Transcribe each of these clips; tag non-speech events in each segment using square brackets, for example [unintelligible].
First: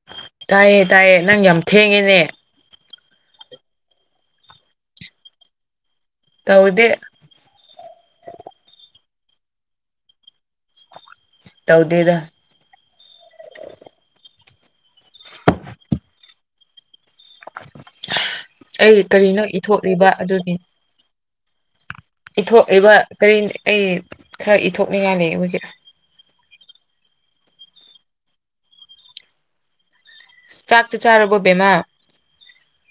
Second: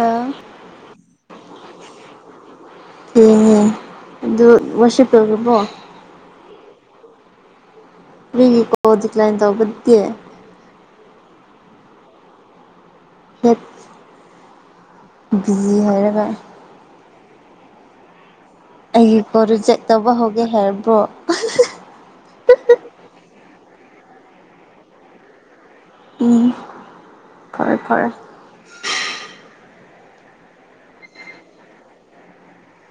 ꯑ ꯇꯥꯏꯌꯦ ꯇꯥꯏꯌꯦ ꯅꯪ ꯌꯥꯝ ꯊꯦꯡꯉꯦꯅꯦ ꯌꯦꯡꯉꯦ ꯑꯗꯨ ꯋꯥꯁꯤꯞ ꯂꯣꯢꯒ꯭ꯔꯕꯣ ꯇꯧꯗꯦ ꯐ꯭ꯔꯤꯒꯤ ꯇꯧꯗꯦꯗ ꯍꯦꯛ ꯕꯤꯖꯤ ꯍꯥꯏꯔꯒ [unintelligible] ꯑꯩꯒꯤ ꯀꯔꯤꯅꯣ ꯀꯣꯛ ꯔꯤꯖꯦꯛꯠ ꯏꯊꯣꯛꯂꯤꯕ ꯇꯧꯕ ꯍꯧꯒꯦ ꯍꯥꯏꯔꯕꯣ ꯏꯊꯣꯛꯏꯕ ꯀꯔꯤ ꯑꯩ ꯈꯔ ꯏꯊꯣꯛꯅꯤꯡꯉꯥꯏ ꯂꯩ ꯍꯩꯖꯤꯛ ꯎꯝ ꯐꯔꯦ ꯐꯔꯦ ꯆꯥꯛꯇꯤ ꯆꯥꯔꯕꯦ ꯕꯦꯃꯥ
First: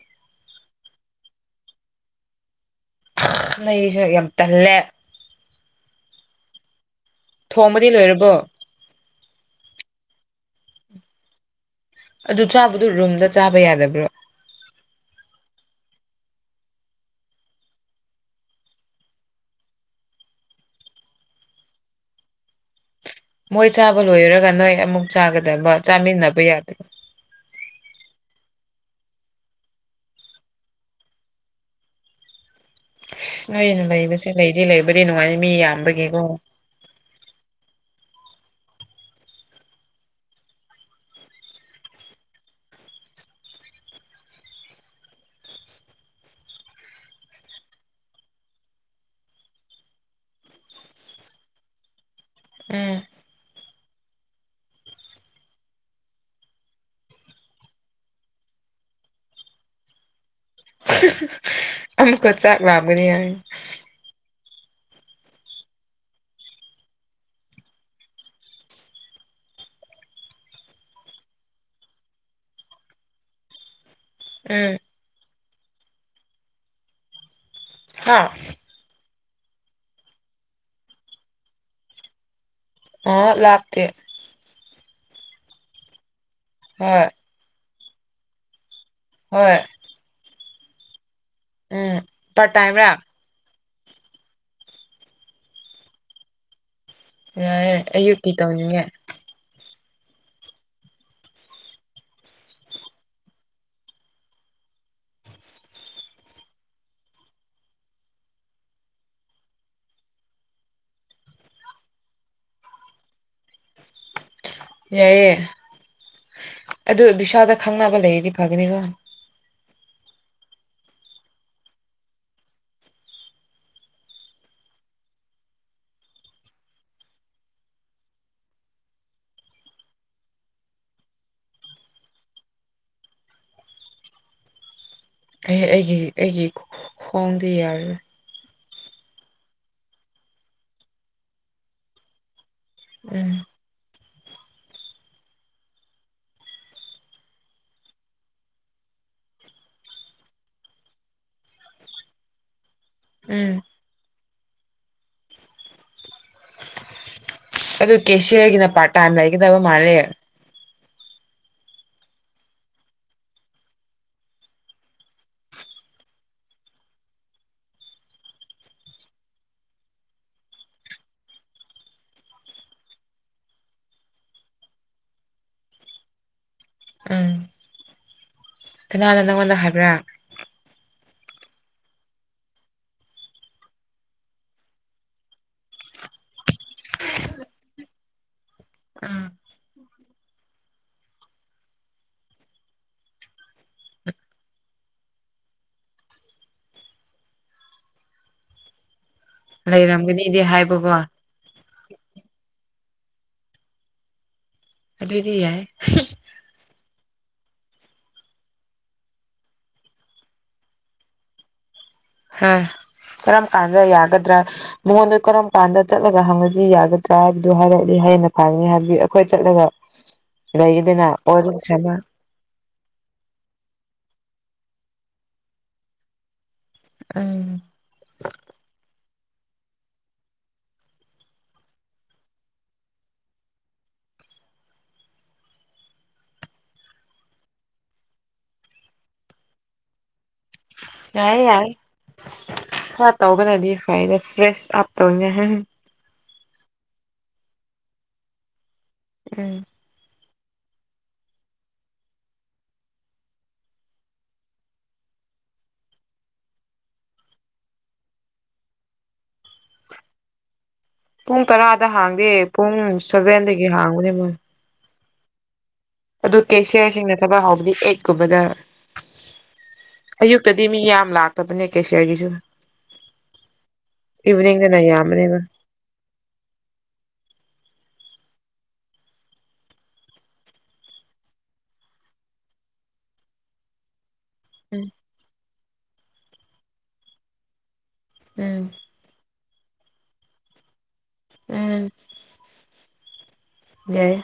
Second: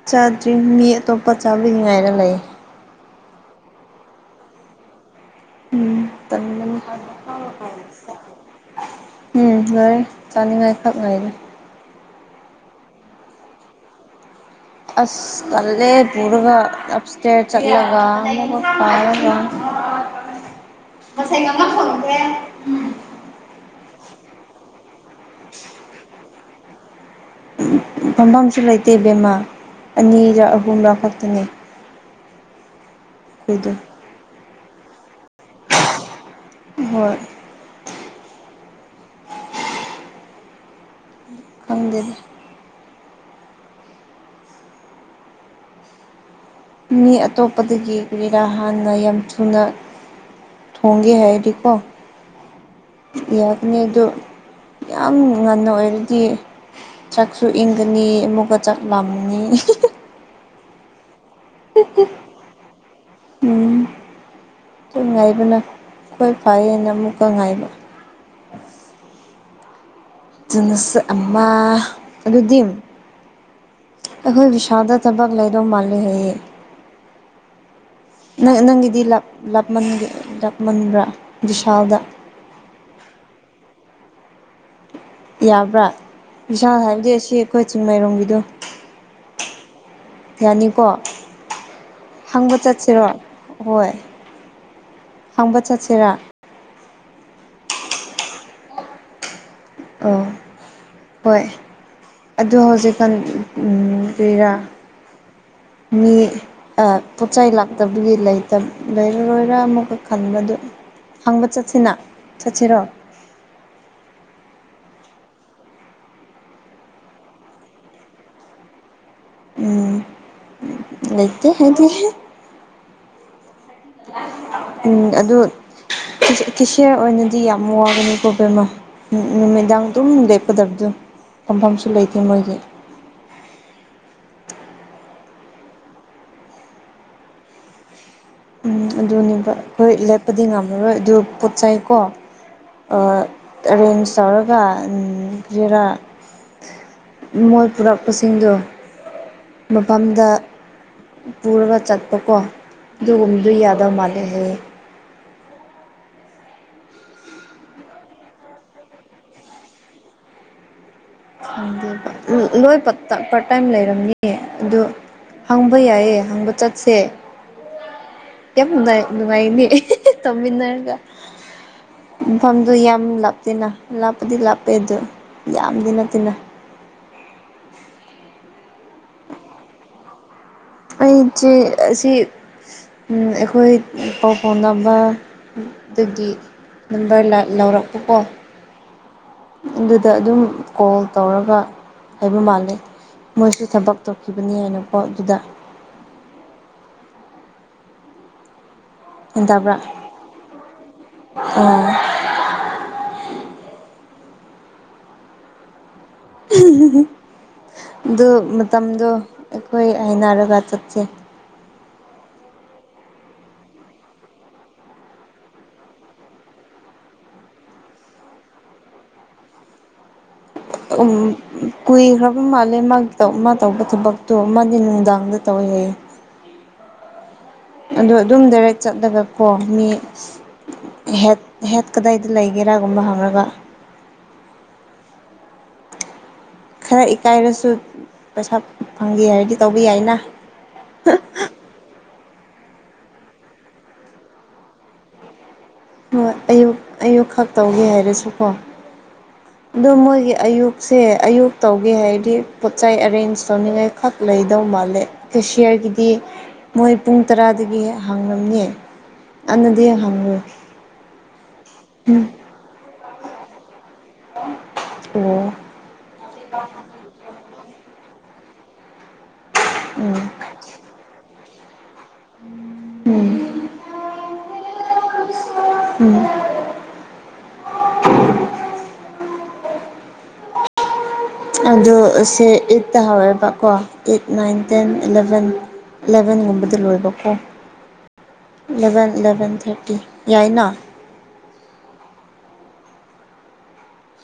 ꯆꯥꯗꯔꯤ ꯃꯤ ꯑꯇꯣꯞꯄ ꯆꯥꯕꯒꯤ ꯉꯥꯏꯔꯥ ꯂꯩ ꯃꯩꯖꯦ ꯌꯥꯝ ꯇꯜꯂꯦ ꯎꯝ ꯇꯥꯟꯕꯅꯦ ꯊꯣꯡꯕꯗꯤ ꯂꯣꯏꯔꯕꯣ ꯎꯝ ꯂꯣꯏꯔꯦ ꯆꯥꯅꯤꯡꯉꯥꯏꯈꯛ ꯉꯥꯏꯔꯦ ꯑꯗꯨ ꯆꯥꯕꯗꯨ ꯔꯨꯝꯗ ꯆꯥꯕ ꯌꯥꯗꯕ꯭ꯔꯣ ꯑꯁ ꯇꯜꯂꯦ ꯄꯨꯔꯒ ꯑꯞꯁꯇꯦꯠ ꯆꯠꯂꯒ ꯑꯃꯛ ꯀꯥꯔꯒ ꯉꯁꯥꯏ ꯑꯃ ꯐꯪꯈ꯭ꯔꯦ ꯃꯣꯏ ꯆꯥꯕ ꯂꯣꯏꯔꯒ ꯅꯣꯏ ꯑꯃꯨꯛ ꯆꯥꯒꯗꯕ ꯆꯥꯃꯤꯟꯅꯕ ꯌꯥꯗꯕ꯭ꯔꯣ ꯐꯝꯐꯝꯁꯨ ꯂꯩꯇꯦ ꯕꯦꯝꯃꯥ ꯑꯅꯤꯔ ꯑꯍꯨꯝꯂ ꯈꯛꯇꯅꯦ ꯑꯁ ꯑꯩꯈꯣꯏꯗꯣ ꯅꯣꯏꯅ ꯂꯩꯕꯁꯦ ꯂꯩꯗꯤ ꯂꯩꯕꯗꯤ ꯅꯨꯡꯉꯥꯏ ꯃꯤ ꯌꯥꯝꯕꯒꯤꯀꯣ ꯍꯣꯏ ꯈꯪꯗꯦꯗꯥ ꯃꯤ ꯑꯇꯣꯞꯄꯗꯒꯤ ꯀꯥꯔꯤꯔꯥ ꯍꯥꯟꯅ ꯌꯥꯝ ꯊꯨꯅ ꯍꯣꯡꯒꯦ ꯍꯥꯏꯔꯗꯤꯀꯣ ꯎꯝ ꯌꯥꯕꯅꯤ ꯑꯗꫭ ꯌꯥꯝ ꯉꯟꯅ ꯑꯣꯏꯔꯗꯤ ꯆꯥꯛꯁꯨ ꯏꯪꯒꯅꯤ ꯑꯃꯨꯛꯀ ꯆꯥꯛ ꯂꯥꯝꯒꯅꯤ ꯑꯃꯨꯛꯀ ꯆꯥꯛ ꯂꯝꯒꯅꯤ ꯍꯥꯏ ꯎꯝ ꯑꯗꯨ ꯉꯥꯏꯕꯅ ꯈꫭꯏ ꯐꯩꯌꯦꯅ ꯑꯃꯨꯛꯀ ꯉꯥꯏꯕ ꯆꯨꯅꯁ ꯑꯃ ꯑꯗꯨꯗꯤ ꯑꯩꯈꯣꯏ ꯎꯝ ꯕꯤꯁꯥꯜꯗ ꯊꯕꯛ ꯂꯩꯗꯧ ꯃꯥꯂ‌ꯦ ꯍꯥꯏꯌ‌ꯦ ꯍꯥ ꯅꯪ ꯅꯪꯒꯤꯗꯤ ꯂꯞ ꯂꯥꯞꯃꯟꯒꯦ ꯂꯥꯞꯃꯟꯕ꯭ꯔꯥ ꯕꯤꯁꯥꯜꯗ ꯑꯥ ꯂꯥꯞꯇ‌ꯦ ꯌꯥꯕ꯭ꯔꯥ ꯕꯤꯁꯥꯜ ꯍꯣꯏ ꯍꯥꯏꯕꯗꯤ ꯑꯁꯤ ꯑꯩꯈꯣꯏ ꯆꯤꯡꯃꯥꯏꯔꯣꯡꯒꯤꯗꯣ ꯍꯣꯏ ꯌꯥꯅꯤꯀꯣ ꯎꯝ ꯄꯥꯔꯠ ꯍꯪꯕ ꯇꯥꯏꯝꯔꯥ ꯆꯠꯁꯤꯔꯣ ꯍꯣꯏ ꯍꯪꯕ ꯆꯠꯁꯤꯔꯥ ꯌꯥꯏꯑꯦ ꯑꯌꯨꯛꯀꯤ ꯇꯧꯅꯤꯡꯉꯦ ꯑꯣ ꯍꯣꯏ ꯑꯗꯨ ꯍꯧꯖꯤꯛꯀꯥꯟ ꯀꯔꯤꯔꯥ ꯃꯤ ꯑ ꯄꯣꯠꯆꯩ ꯂꯥꯛꯇꯕꯒꯤ ꯂꯩꯇ ꯂꯩꯔꯔꯣꯏꯔꯥ ꯑꯃꯨꯛꯀ ꯈꯟꯕꯗꯨ ꯍꯪꯕ ꯆꯠꯁꯤꯅ ꯆꯠꯁꯤꯔꯣ꯫ ꯌꯥꯏꯌ‌ꯦ ꯑꯗꯨ ꯕꯤꯁꯥꯜꯗ ꯈꯪꯅꯕ ꯂꯩꯔꯗꯤ ꯐꯒꯅꯤꯀꯣ꯫ ꯎꯝ ꯂꯩꯇ‌ꯦ ꯑꯩꯗꯤ꯫ ꯎꯝ ꯑꯗꯨ ꯀꯦꯁꯤꯌꯥꯔ ꯑꯣꯏꯅꯗꯤ ꯌꯥꯝ ꯋꯥꯒꯅꯤ ꯄ꯭ꯔꯣꯕ꯭ꯂꯦꯝ ꯑꯃ ꯅꯨꯃꯤꯗꯥꯡ ꯑꯗꯨꯝ ꯂꯦꯞꯀꯗꯕꯗꯣ ꯐꯝꯐꯝꯁꯨ ꯂꯩꯇꯦ ꯃꯣꯏꯒꯤ ꯑꯦ ꯑꯩꯒꯤ ꯑꯩꯒꯤ ꯈꯣꯡꯗꯤ ꯌꯥꯔꯣꯏ ꯎꯝ ꯑꯗꯨꯅꯦꯕ ꯈꯣꯏ ꯂꯦꯞꯄꯗꯤ ꯉꯝꯃꯔꯣꯏ ꯑꯗꯨ ꯄꯣꯠꯆꯩꯀꯣ ꯑ ꯎꯝ ꯑꯔꯦꯟꯖ ꯇꯧꯔꯒ ꯀꯔꯤꯔꯥ ꯃꯣꯏ ꯄꯨꯔꯛꯄꯁꯤꯡꯗꯣ ꯃꯄꯥꯝꯗ ꯄꯨꯔꯒ ꯆꯠꯄꯀꯣ ꯑꯗꯨꯒꯨꯝꯕꯗꯨ ꯎꯝ ꯌꯥꯗꯕ ꯃꯥꯜ ꯑꯦꯍ‌ꯦ ꯑꯗꯨ ꯀꯦꯁꯤꯔꯒꯤꯅ ꯄꯥꯔꯠ ꯇꯥꯏꯝ ꯂꯩꯒꯗꯕ ꯃꯥꯜꯂꯦ [unintelligible] ꯂꯣꯏ ꯄꯠ ꯄꯥꯔꯠꯇꯥꯏꯝ ꯂꯩꯔꯝꯅꯤ ꯑꯗꯨ ꯍꯪꯕ ꯌꯥꯏꯌꯦ ꯍꯪꯕ ꯆꯠꯁꯦ꯫ ꯌꯥꯝ ꯅꯨꯡꯉꯥꯏ ꯅꯨꯡꯉꯥꯏꯅꯤ ꯇꯧꯃꯤꯟꯅꯔꯒ ꯃꯐꯝꯗꯨ ꯌꯥꯝ ꯂꯥꯞꯇꯦꯅ ꯂꯥꯞꯄꯗꯤ ꯂꯥꯞꯄꯦ ꯑꯗꯨ ꯌꯥꯝꯗꯤ ꯅꯠꯇꯦꯅ꯫ ꯎꯝ ꯀꯅꯥꯅ ꯅꯪꯉꯣꯟꯗ ꯍꯥꯏꯕ꯭ꯔꯥ꯫ ꯑꯩꯗꯤ ꯑꯁꯤ ꯎꯝ ꯑꯩꯈꯣꯏ ꯄꯥꯎ ꯐꯥꯎꯅꯕ ꯗꯒꯤ ꯅꯝꯕꯔ ꯂꯛ-ꯂꯧꯔꯛꯄꯀꯣ ꯎꯝ ꯑꯗꯨ ꯑꯗꯨꯗ ꯑꯗꯨꯝ ꯀꯣꯜ ꯇꯧꯔꯒ ꯂꯩꯕ ꯃꯥꯜꯂꯦ꯫ ꯃꯣꯏꯁꯨ ꯊꯕꯛ ꯇꯧꯈꯤꯕꯅꯤ ꯍꯥꯏꯅꯀꯣ ꯑꯗꯨꯗ꯫ ꯂꯩꯔꯝꯒꯅꯤꯗꯤ ꯍꯥꯏꯕꯀꯣ꯫ ꯑ ꯑꯗꯨꯗꯤ ꯌꯥꯏ ꯑꯗꯨ ꯃꯇꯝꯗꯣ ꯑꯩꯈꯣꯏ ꯍꯥꯏꯅꯔꯒ ꯆꯠꯁꯦ꯫ ꯍ ꯀꯔꯝ ꯀꯥꯟꯗ ꯌꯥꯒꯗ꯭ꯔꯥ꯫ ꯃꯉꯣꯟꯗ ꯀꯔꯝ ꯀꯥꯟꯗ ꯆꯠꯂꯒ ꯍꯪꯉꯗꯤ ꯌꯥꯒꯗ꯭ꯔꯥ ꯍꯥꯏꯕꯗꯨ ꯍꯥꯏꯔꯛꯑꯗꯤ ꯍꯦꯟꯅ ꯐꯒꯅꯤ ꯍꯥꯏꯕꯗꯤ ꯑꯩꯈꯣꯏ ꯆꯠꯂꯒ ꯂꯩꯒꯗꯅ ꯎꯝ ꯋꯥꯔꯤ ꯁꯥꯟꯅ ꯀꯨꯏꯈ꯭ꯔ ꯕ ꯃꯥꯜꯂꯦ ꯃꯥꯒꯤ ꯃꯥ ꯇꯧꯕ ꯊꯕꯛꯇꯣ ꯃꯥꯗꯤ ꯅꯨꯡꯗꯥꯡꯗ ꯇꯧꯋꯦ ꯍꯥꯏꯌ‌ꯦ꯫ ꯑꯝ ꯑꯗꯣ ꯑꯗꯨꯝ ꯗꯥꯏꯔꯦꯛ ꯆꯠꯂꯒ ꯀꯣ ꯃꯤ ꯍ‌ꯦꯠ ꯍꯦꯠ ꯀꯗꯥꯏꯗ ꯂꯩꯒꯦꯔꯥꯒꯨꯝꯕ ꯍꯪꯉꯒ꯫ ꯈꯔ ꯏꯀꯥꯏꯔꯁꯨ ꯄꯩꯁꯥ ꯐꯪꯒꯦ ꯍꯥꯏꯔꯗꯤ ꯇꯧꯕ ꯌꯥꯏꯅ꯫ ꯌꯥꯏ ꯌꯥꯏ ꯈꯔ ꯇꯧꯕꯅꯗꯤ ꯐꯩꯗ ꯐ꯭ꯔꯦꯁ ꯑꯞ ꯇꯧ [unintelligible] ꯍꯣꯏ ꯑꯌꯨꯛ ꯑꯌꯨꯛ ꯈꯛ ꯇꯧꯒꯦ ꯍꯥꯏꯔꯁꯨꯀꯣ꯫ ꯎꯝ꯫ ꯑꯗꯣ ꯃꯣꯏꯒꯤ ꯑꯌꯨꯛꯁꯦ ꯑꯌꯨꯛ ꯇꯧꯒꯦ ꯍꯥꯏꯔꯗꯤ ꯄꯣꯠꯆꯩ ꯑꯔꯦꯟꯖ ꯇꯧꯅꯤꯡꯉꯥꯏ ꯈꯛ ꯂꯩꯗꯧ ꯃꯥꯜꯂꯦ꯫ ꯀꯦꯁꯤꯌꯔꯒꯤꯗꯤ ꯃꯣꯏ ꯄꯨꯡ ꯇꯔꯥꯗꯒꯤ ꯍꯥꯡꯂꯝꯅꯤ꯫ ꯑꯟꯅꯗꯤ ꯍꯥꯡꯔꯣꯏ꯫ ꯄꯨꯡ ꯇꯔꯥꯗ ꯍꯥꯡꯗꯦ ꯄꯨꯡ ꯁꯚꯦꯟꯗꯒꯤ ꯍꯥꯡꯕꯅꯦ ꯃꯣꯏ꯫ ꯑꯣ꯫ ꯑꯗꯨ ꯀꯦꯁꯤꯌꯔꯁꯤꯡꯅ ꯊꯕꯛ ꯍꯧꯕꯗꯤ ꯑꯦꯛꯀꯨꯝꯕꯗ ꯎꯝ ꯑꯌꯨꯛꯇꯗꯤ ꯃꯤ ꯌꯥꯝ ꯂꯥꯛ ꯀꯦꯁꯤꯋꯥꯔꯒꯤꯁꯨ ꯎꯝ ꯏꯚꯅꯤꯡꯗꯅ ꯌꯥꯝꯕꯅꯦꯕ ꯎꯝ ꯑꯗꯣ ꯁꯦ ꯑꯦꯠꯇ ꯍꯧꯋꯦꯕꯀꯣ eight nine um ten eleven ꯑꯦꯂꯚꯦꯟꯒꯨꯝꯕꯗ ꯂꯣꯏꯕꯀꯣ ꯎꯝ ꯏꯂꯚꯦꯟ ꯑꯦꯂꯚꯦꯟ ꯊꯥꯔꯇꯤ ꯌꯥꯏꯅ ꯎꯝ ꯌꯥꯏ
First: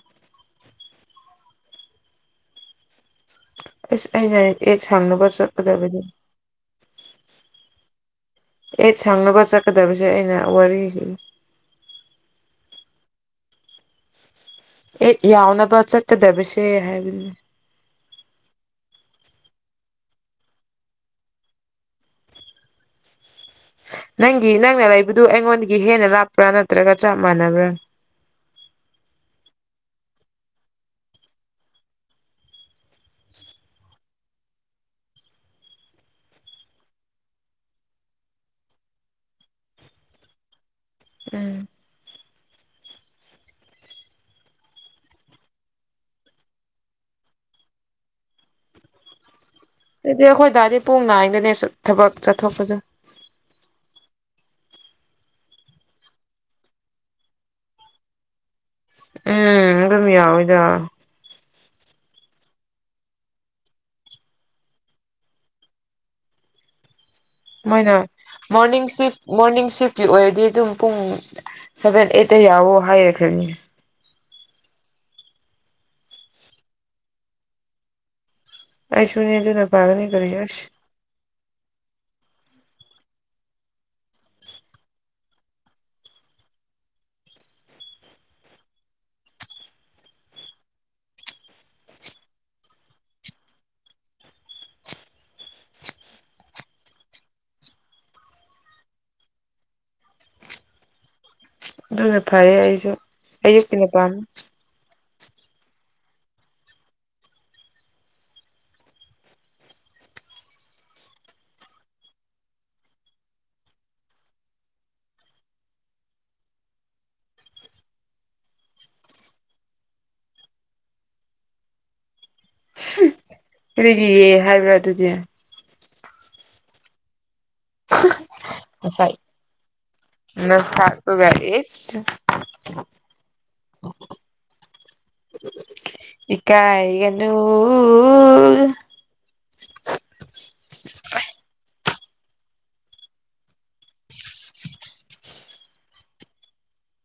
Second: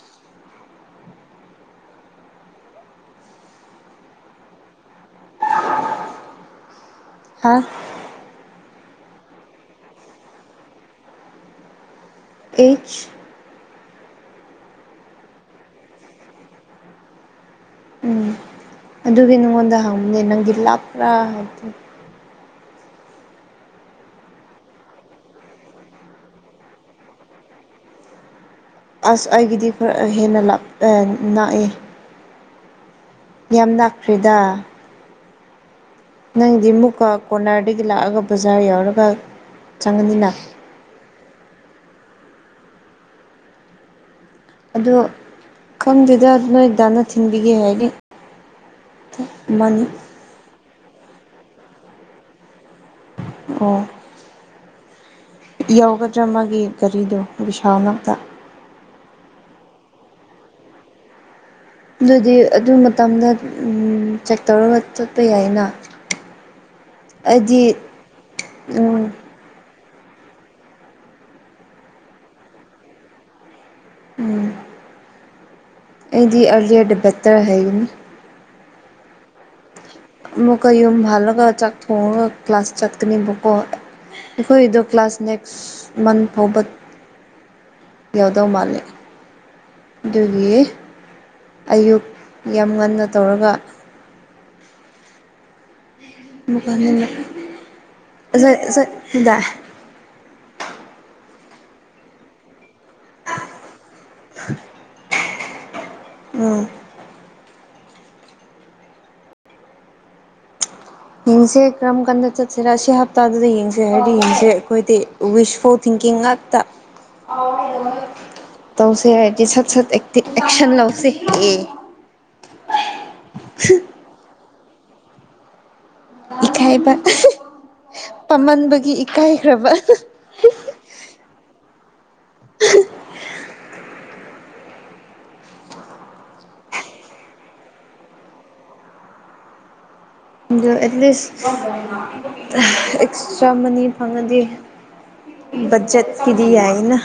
ꯑꯁ ꯑꯩꯅ ꯍꯦꯛ ꯁꯪꯕꯒ ꯆꯠꯀꯗꯕꯅꯤ ꯍꯥ ꯍꯦꯛ ꯁꯪꯕꯒ ꯆꯠꯀꯗꯕꯁꯦ ꯑꯩꯅ ꯋꯥꯔꯤꯁꯤ ꯑꯦꯠ ꯑꯦꯠ ꯌꯥꯎꯅꯕ ꯆꯒꯗꯕꯁꯦ ꯍꯥꯏꯕ ꯎꯝ ꯑꯗꯨꯗꯤ ꯅꯪꯉꯣꯟꯗ ꯍꯪꯕꯅꯦ ꯂꯥꯟꯄ꯭ꯔꯥ ꯍꯥꯏ ꯅꯪꯒꯤ ꯅꯪꯅ ꯂꯩꯕꯗꯨ ꯑꯩꯉꯣꯟꯗꯒꯤ ꯍꯦꯟꯅ ꯂꯥꯞꯄ꯭ꯔꯥ ꯅꯠꯇ꯭ꯔꯒ ꯆꯞ ꯃꯥꯟꯅꯕ꯭ꯔꯥ ꯑꯁ ꯑꯩꯒꯤꯗꯤ ꯈꯔ ꯍꯦꯟꯅ ꯂꯞꯄꯦ ꯅꯥꯛꯑꯦ ꯌꯥꯝ ꯂꯥꯞꯇ꯭ꯔꯦꯗ ꯅꯪꯗꯤ ꯑꯃꯨꯛꯀ ꯀꯣꯔꯅꯥꯔꯗꯒꯤ ꯂꯥꯛꯑꯒ ꯕꯖꯥꯔ ꯌꯥꯎꯔꯒ ꯆꯪꯉꯅꯤꯅ ꯎꯝ ꯑꯗꯣ ꯈꯪꯗꯦꯗ ꯅꯣꯏ ꯗꯥꯟꯅ ꯊꯤꯟꯕꯤꯒꯦ ꯍꯥꯏꯗꯤ ꯃꯥꯅꯤ ꯑꯗꯨꯗꯤ ꯑꯩꯈꯣꯏ ꯗꯥꯗꯤ ꯄꯨꯡ ꯅꯥꯏꯗꯦꯅꯦ ꯊꯕꯛ ꯆꯠꯊꯣꯛꯄꯁꯦ ꯑꯣ ꯌꯧꯒꯗ꯭ꯔꯥ ꯃꯥꯒꯤ ꯒꯥꯔꯤꯗꯣ ꯕꯤꯁꯥꯜ ꯅꯛꯇ ꯎꯝ ꯑꯗꯨꯝ ꯌꯥꯎꯋꯤꯗ ꯑꯗꯨꯗꯤ ꯑꯗꯨ ꯃꯇꯝꯗ ꯆꯦꯛ ꯇꯧꯔꯒ ꯆꯠꯄ ꯌꯥꯏꯅ ꯑꯩꯗꯤ ꯃꯣꯏꯅ ꯃꯣꯔꯅꯤꯡ ꯑꯝ ꯁꯤꯐ ꯃꯣꯔꯅꯤꯡ ꯁꯤꯐꯀꯤ ꯑꯣꯏꯔꯗꯤ ꯑꯗꯨꯝ ꯄꯨꯡ ꯁꯦꯚꯦꯟ ꯑꯩꯠꯇ ꯌꯥꯎꯋꯣ ꯍꯥꯏꯔꯛꯈ꯭ꯔꯦꯅꯦ ꯎꯝ ꯑꯩꯗꯤ ꯑꯔꯂꯤꯂꯤꯌꯥ [unintelligible] ꯍꯥꯏꯒꯅꯤ ꯑꯩꯁꯨꯨꯅꯤ ꯑꯗꯨꯅ ꯐꯥꯒꯅꯤ ꯑꯃꯨꯛꯀ ꯌꯨꯝ ꯍꯜꯂꯒ ꯆꯥꯛ ꯊꯣꯡꯉꯒ ꯀ꯭ꯂꯥꯁ ꯆꯠꯀꯅꯤꯕꯀꯣ ꯑꯩꯈꯣꯏꯗꯣ ꯀ꯭ꯂꯥꯁ ꯅꯦꯛꯁ ꯃꯟꯠ ꯐꯥꯎꯕ ꯌꯥꯎꯗꯧ ꯃꯥꯜꯂꯦ ꯑꯗꯨꯒꯤ ꯑꯌꯨꯛ ꯌꯥꯝ ꯉꯟꯅ ꯇꯧꯔꯒ ꯗ [unintelligible] ꯑꯗꯨꯅ ꯐꯩꯌꯦ ꯑꯩꯁꯨ ꯑꯌꯨꯛꯀꯤꯅ ꯄꯥꯝꯃꯦ ꯑꯝ ꯌꯦꯡꯁꯦ ꯀꯔꯝ ꯀꯥꯟꯗ ꯆꯠꯁꯤꯔ ꯑꯁꯤ ꯍꯞꯇꯗꯨꯗꯗꯤ ꯌꯦꯡꯁꯦ ꯍꯥꯏꯔꯗꯤ ꯌꯦꯡꯁꯦ ꯑꯩꯈꯣꯏꯗꯤ ꯋꯁ ꯐꯣꯔ ꯊꯤꯡꯀꯤꯡ ꯉꯥꯛꯇ ꯇꯧꯁꯦ ꯍꯥꯏꯔꯗꯤ ꯁꯠ ꯁꯠ ꯑꯦꯛꯁꯟ ꯂꯧꯁꯤ ꯑꯦ ꯀꯔꯤꯒꯤ ꯑꯦ ꯍꯥꯏꯕ꯭ꯔꯥ ꯑꯗꯨꯗꯤ ꯏꯀꯥꯏꯕ ꯄꯥꯝꯃꯟꯕꯒꯤ ꯏꯀꯥꯏꯈ꯭ꯔꯕ ꯅꯁꯥꯥꯛꯇꯨꯒ ꯢꯁ ꯏꯀꯥꯏꯒꯅꯨ ꯑꯗꯣ ꯑꯦꯠꯂꯤꯁ ꯑꯦꯛꯁꯇ꯭ꯔꯥ ꯑꯅꯤ ꯐꯪꯉꯗꯤ ꯕꯆꯠꯀꯤꯗꯤ ꯌꯥꯏꯅ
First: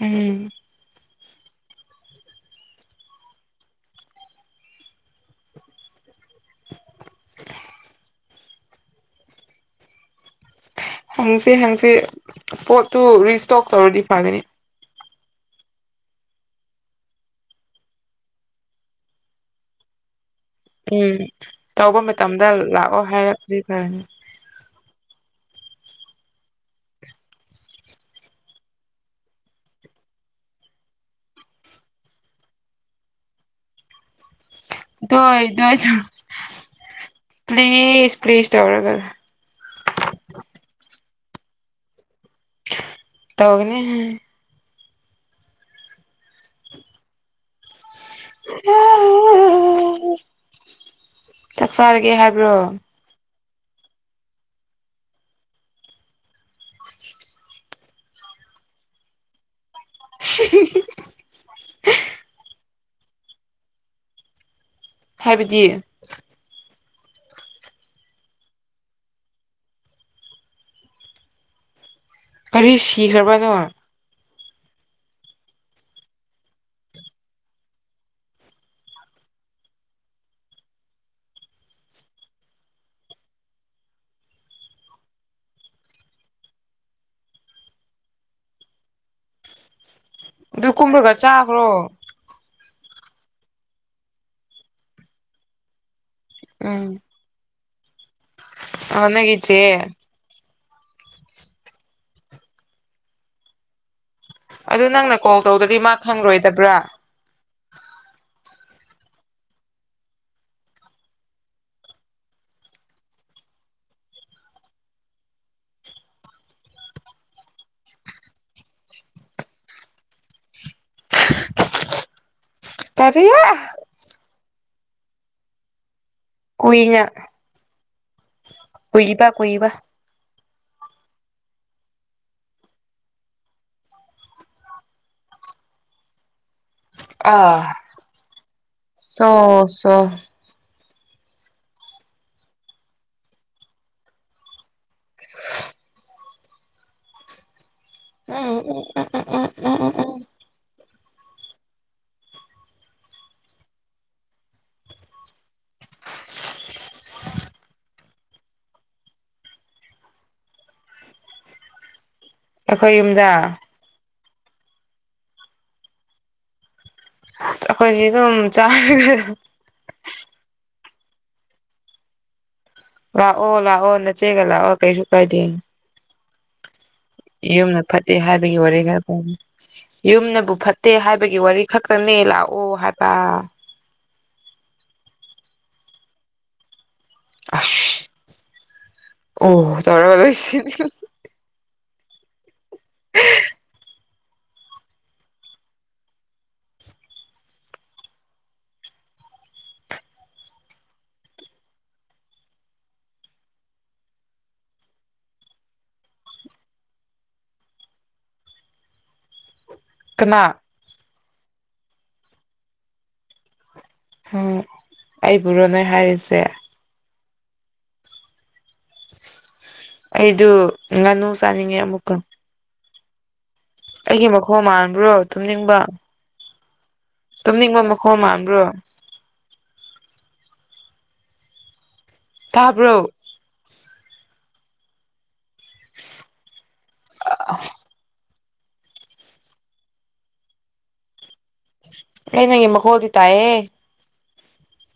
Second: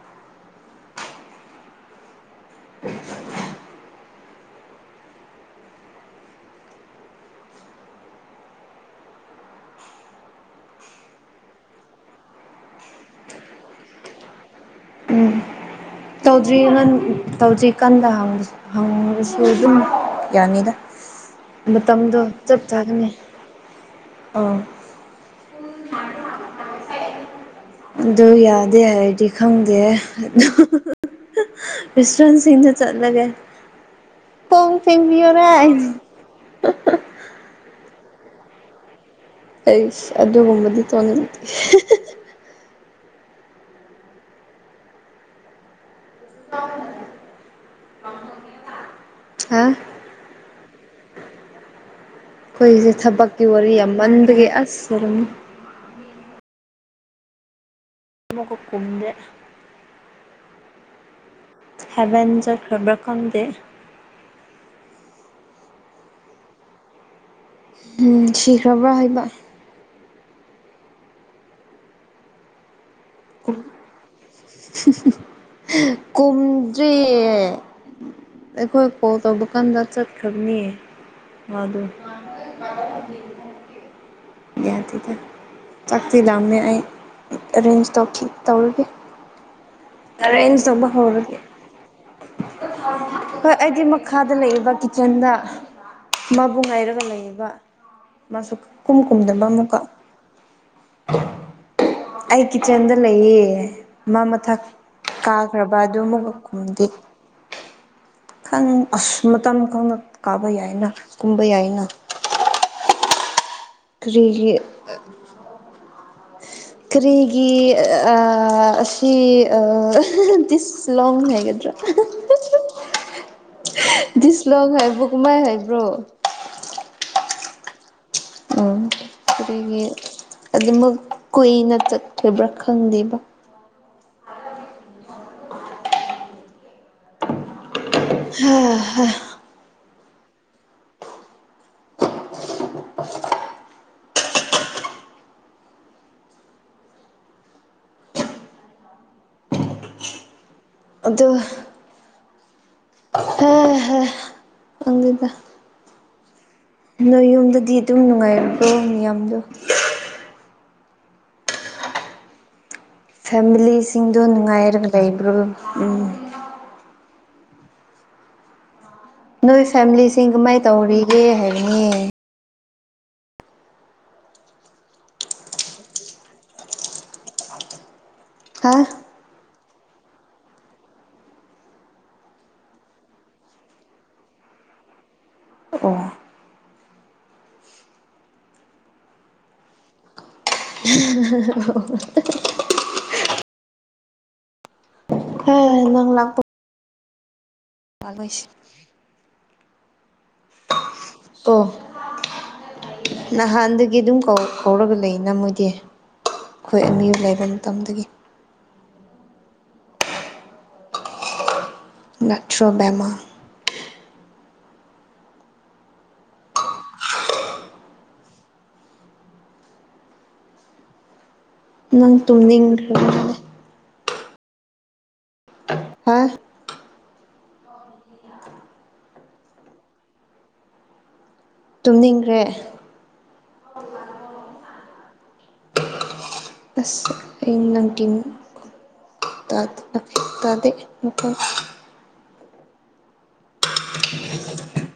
ꯎꯝ [unintelligible] ꯍꯪꯁꯦ ꯍꯪꯁꯦ ꯄꯣꯠꯇꯨ ꯔꯤꯏꯁꯇꯣꯛ ꯇꯧꯔꯗꯤ ꯐꯒꯅꯤ ꯎꯝ ꯇꯧꯗ꯭ꯔꯤ ꯉꯟ ꯇꯧꯗ꯭ꯔꯤ ꯀꯟꯗ ꯍꯪ ꯍꯪꯁꯤ ꯑꯗꯨꯝ ꯌꯥꯅꯤꯗ ꯎꯝ ꯇꯧꯕ ꯃꯇꯝꯗꯣ ꯃꯇꯝꯗ ꯆꯞ ꯂꯥꯛꯑꯣ ꯆꯥꯒꯅꯤ ꯍꯥꯏꯔꯛꯄꯗꯤ ꯐꯅꯤ ꯑꯥ ꯑꯗꯨ ꯌꯥꯗꯦ ꯍꯥꯏꯔꯗꯤ ꯈꯪꯗꯦ ꯑꯗꯨ [unintelligible] ꯆꯠꯂꯒꯦ ꯗꯣꯏ [unintelligible] ꯄ꯭ꯂꯤꯁ ꯄ꯭ꯂꯤꯁ ꯇꯧꯔꯒ ꯑꯩ ꯑꯗꯨꯒꯨꯝꯕꯗꯤ ꯇꯧꯅꯤꯡꯗꯦ ꯇꯧꯒꯅꯤ [unintelligible] [unintelligible] ꯍꯥ ꯆꯥꯛ ꯆꯔꯒꯦ ꯍꯥꯏꯔ ꯑꯩꯈꯣꯏꯁꯦ ꯊꯕꯛꯀꯤ ꯋꯥꯔꯤ ꯌꯥꯝꯃꯟꯕꯒꯤ ꯑꯁ ꯑꯣꯏꯔꯝꯃꯤ [unintelligible] [unintelligible] ꯍꯦꯕꯦꯟ ꯆꯠꯈꯔ꯭ꯕ꯭ꯔ ꯈꯪꯗꯦ ꯍꯥꯏꯕꯗꯤ ꯎꯝ ꯁꯤꯈ꯭ꯔꯕ꯭ꯔꯥ ꯍꯥꯏꯕ ꯀꯔꯤ ꯁꯤꯈ꯭ꯔꯕꯅꯣ ꯀꯨꯝꯗ꯭ꯔꯤꯌꯦ ꯑꯩꯈꯣꯏ ꯀꯣꯜ ꯇꯧꯕꯀꯥꯟꯗ ꯆꯠꯈ꯭ꯔꯕꯅꯤ ꯑꯗꯨ ꯌꯥꯗꯦꯗ ꯆꯥꯛꯇꯤ ꯂꯥꯝꯃꯦ ꯑꯩ ꯑꯦꯔꯦꯟꯁ ꯇꯧꯔꯒꯦ ꯑꯦꯔꯦꯟꯖ ꯑꯗꯨ ꯇꯧꯕ ꯀꯨꯝꯔꯒ ꯍꯧꯔꯒꯦ ꯆꯥꯈ꯭ꯔꯣ ꯍꯣꯏ ꯑꯩꯗꯤ ꯃꯈꯥꯗ ꯂꯩꯔꯤꯕ ꯀꯤꯆꯟꯗ ꯃꯥꯕꯨꯨꯡ ꯎꯝ ꯉꯥꯏꯔꯒ ꯂꯩꯌꯦꯕ ꯃꯥ ꯁꯨꯀꯨꯝ ꯅꯪꯒꯤ ꯀꯨꯝꯗꯕ ꯆꯦ ꯑꯃꯨꯛꯀ [unintelligible] ꯑꯩ ꯀꯤꯠꯆꯟꯗ ꯂꯩꯌꯦ ꯃꯥ ꯃꯊꯛ ꯑꯗꯨ ꯅꯪꯅ ꯀꯣꯜ ꯀꯥꯈ꯭ꯔꯕ ꯇꯧꯗ꯭ꯔꯗꯤ ꯃꯥ ꯑꯗꯨ ꯑꯃꯨꯛꯀ ꯈꯪꯔꯣꯏꯗꯕ꯭ꯔꯥ ꯀꯨꯝꯗꯦ ꯈꯪ ꯑꯁ ꯃꯇꯝ ꯈꯪꯅ ꯀꯥꯕ ꯌꯥꯏꯅ ꯀꯨꯝꯕ ꯌꯥꯏꯅ ꯀꯔꯤꯒꯤ ꯀꯔꯤꯒꯤ ꯑꯁꯤ ꯗꯤꯁ ꯂꯣꯡ ꯍꯥꯏꯒꯗ꯭ꯔꯥ [unintelligible] ꯀꯔꯤꯕ ꯗꯤꯁꯂꯣꯡ ꯍꯥꯏꯕꯨ ꯀꯨꯃꯥꯏ ꯍꯥꯏꯕ꯭ꯔꯣ ꯀꯨꯏꯅ ꯎꯝ ꯀꯨꯏꯕ ꯀꯨꯏꯕ ꯀꯔꯤꯒꯤ ꯑꯗꯨꯃꯛ ꯀꯨꯏꯅ ꯆꯠꯈꯤꯕ꯭ꯔꯥ ꯈꯪꯗꯦꯕ ꯑ ꯍꯥ ꯍꯥ ꯑꯣ ꯁꯣ [unintelligible] [unintelligible] ꯎꯝ ꯎꯝ ꯎꯝ ꯎꯝ ꯎꯝ ꯎꯝ ꯎ ꯎꯝ ꯑꯗꯨ ꯍ ꯑꯗꯨꯗ ꯅꯣꯏ ꯌꯨꯝꯗꯗꯤ ꯑꯗꯨꯝ ꯅꯨꯡꯉꯥꯏꯔꯕ꯭ꯔꯣ ꯃꯤꯌꯥꯝꯗꯣ ꯑꯩꯈꯣꯏ ꯌꯨꯝꯗ ꯐꯦꯃꯤꯂꯤꯁꯤꯡꯗꯣ ꯅꯨꯡꯉꯥꯏꯔꯒ ꯂꯩꯕ꯭ꯔꯣ ꯎ ꯑꯩꯈꯣꯏꯁꯤ ꯑꯗꯨꯝ ꯆꯥꯔꯒ ꯅꯣꯏ ꯐꯦꯃꯤꯂꯤꯁꯤꯡ ꯀꯃꯥꯏ ꯇꯧꯔꯤꯒꯦ ꯍꯥꯏꯕꯅꯦ ꯂꯥꯛꯑꯣ ꯂꯥꯛꯑꯣ ꯅꯆꯦꯒ ꯂꯥꯛꯑꯣ ꯀꯩꯁꯨ ꯀꯥꯏꯗꯦ ꯌꯨꯝꯅ ꯐꯠꯇꯦ ꯍꯥꯏꯕꯒꯤ ꯍꯥ ꯋꯥꯔꯤ ꯈꯔ ꯌꯨꯝꯅꯕꯨ ꯐꯠꯇꯦ ꯍꯥꯏꯕꯒꯤ ꯋꯥꯔꯤ ꯈꯛꯇꯪꯅꯦ ꯂꯥꯛꯑꯣ ꯍꯥꯏꯕ ꯑꯣ ꯑꯁ ꯑꯣ ꯇꯧꯔ ꯂꯣꯏꯁꯤ [unintelligible] ꯍ ꯅꯪ ꯂꯥꯛꯄꯣ ꯄꯥꯂꯣꯏꯁꯤ ꯑꯣ ꯅꯍꯥꯟꯗꯒꯤ ꯑꯗꯨꯝ ꯀꯧ ꯀꯧꯔꯒ ꯂꯩ ꯅ ꯃꯣꯏꯗꯤ ꯑꯩꯈꯣꯏ ꯑꯅꯤ ꯂꯩꯕ ꯃꯇꯝꯗꯒꯤ ꯀꯅꯥ ꯅꯠꯇ꯭ꯔꯣ ꯕꯦꯃꯥ ꯎꯝ ꯑꯩꯕꯨꯔꯣ ꯅꯣꯏ ꯍꯥꯏꯔꯤꯁꯦ ꯑꯩꯗꯨ ꯉꯥꯅꯨ ꯆꯥꯅꯤꯡꯉꯦ ꯑꯃꯨꯛꯀ ꯇꯨꯝꯅꯤꯡꯈ꯭ꯔꯕꯅꯦ ꯑꯩꯒꯤ ꯃꯈꯣꯡ ꯃꯥꯟꯕꯣ ꯇꯨꯝꯅꯤꯡꯕ ꯑ ꯇꯨꯝꯅꯤꯡꯕ ꯃꯈꯣꯟ ꯃꯟꯕ꯭ꯔꯣ ꯇꯨꯝꯅꯤꯡꯈ꯭ꯔꯦ ꯇꯥꯕ꯭ꯔꯣ [unintelligible] ꯑꯁ ꯑꯩ ꯅꯪ ꯀꯝ ꯇꯥꯗ ꯇꯥꯗꯦ ꯑꯩ ꯅꯪꯒꯤ ꯃꯈꯣꯜꯗꯤ ꯇꯥꯌꯦ [unintelligible]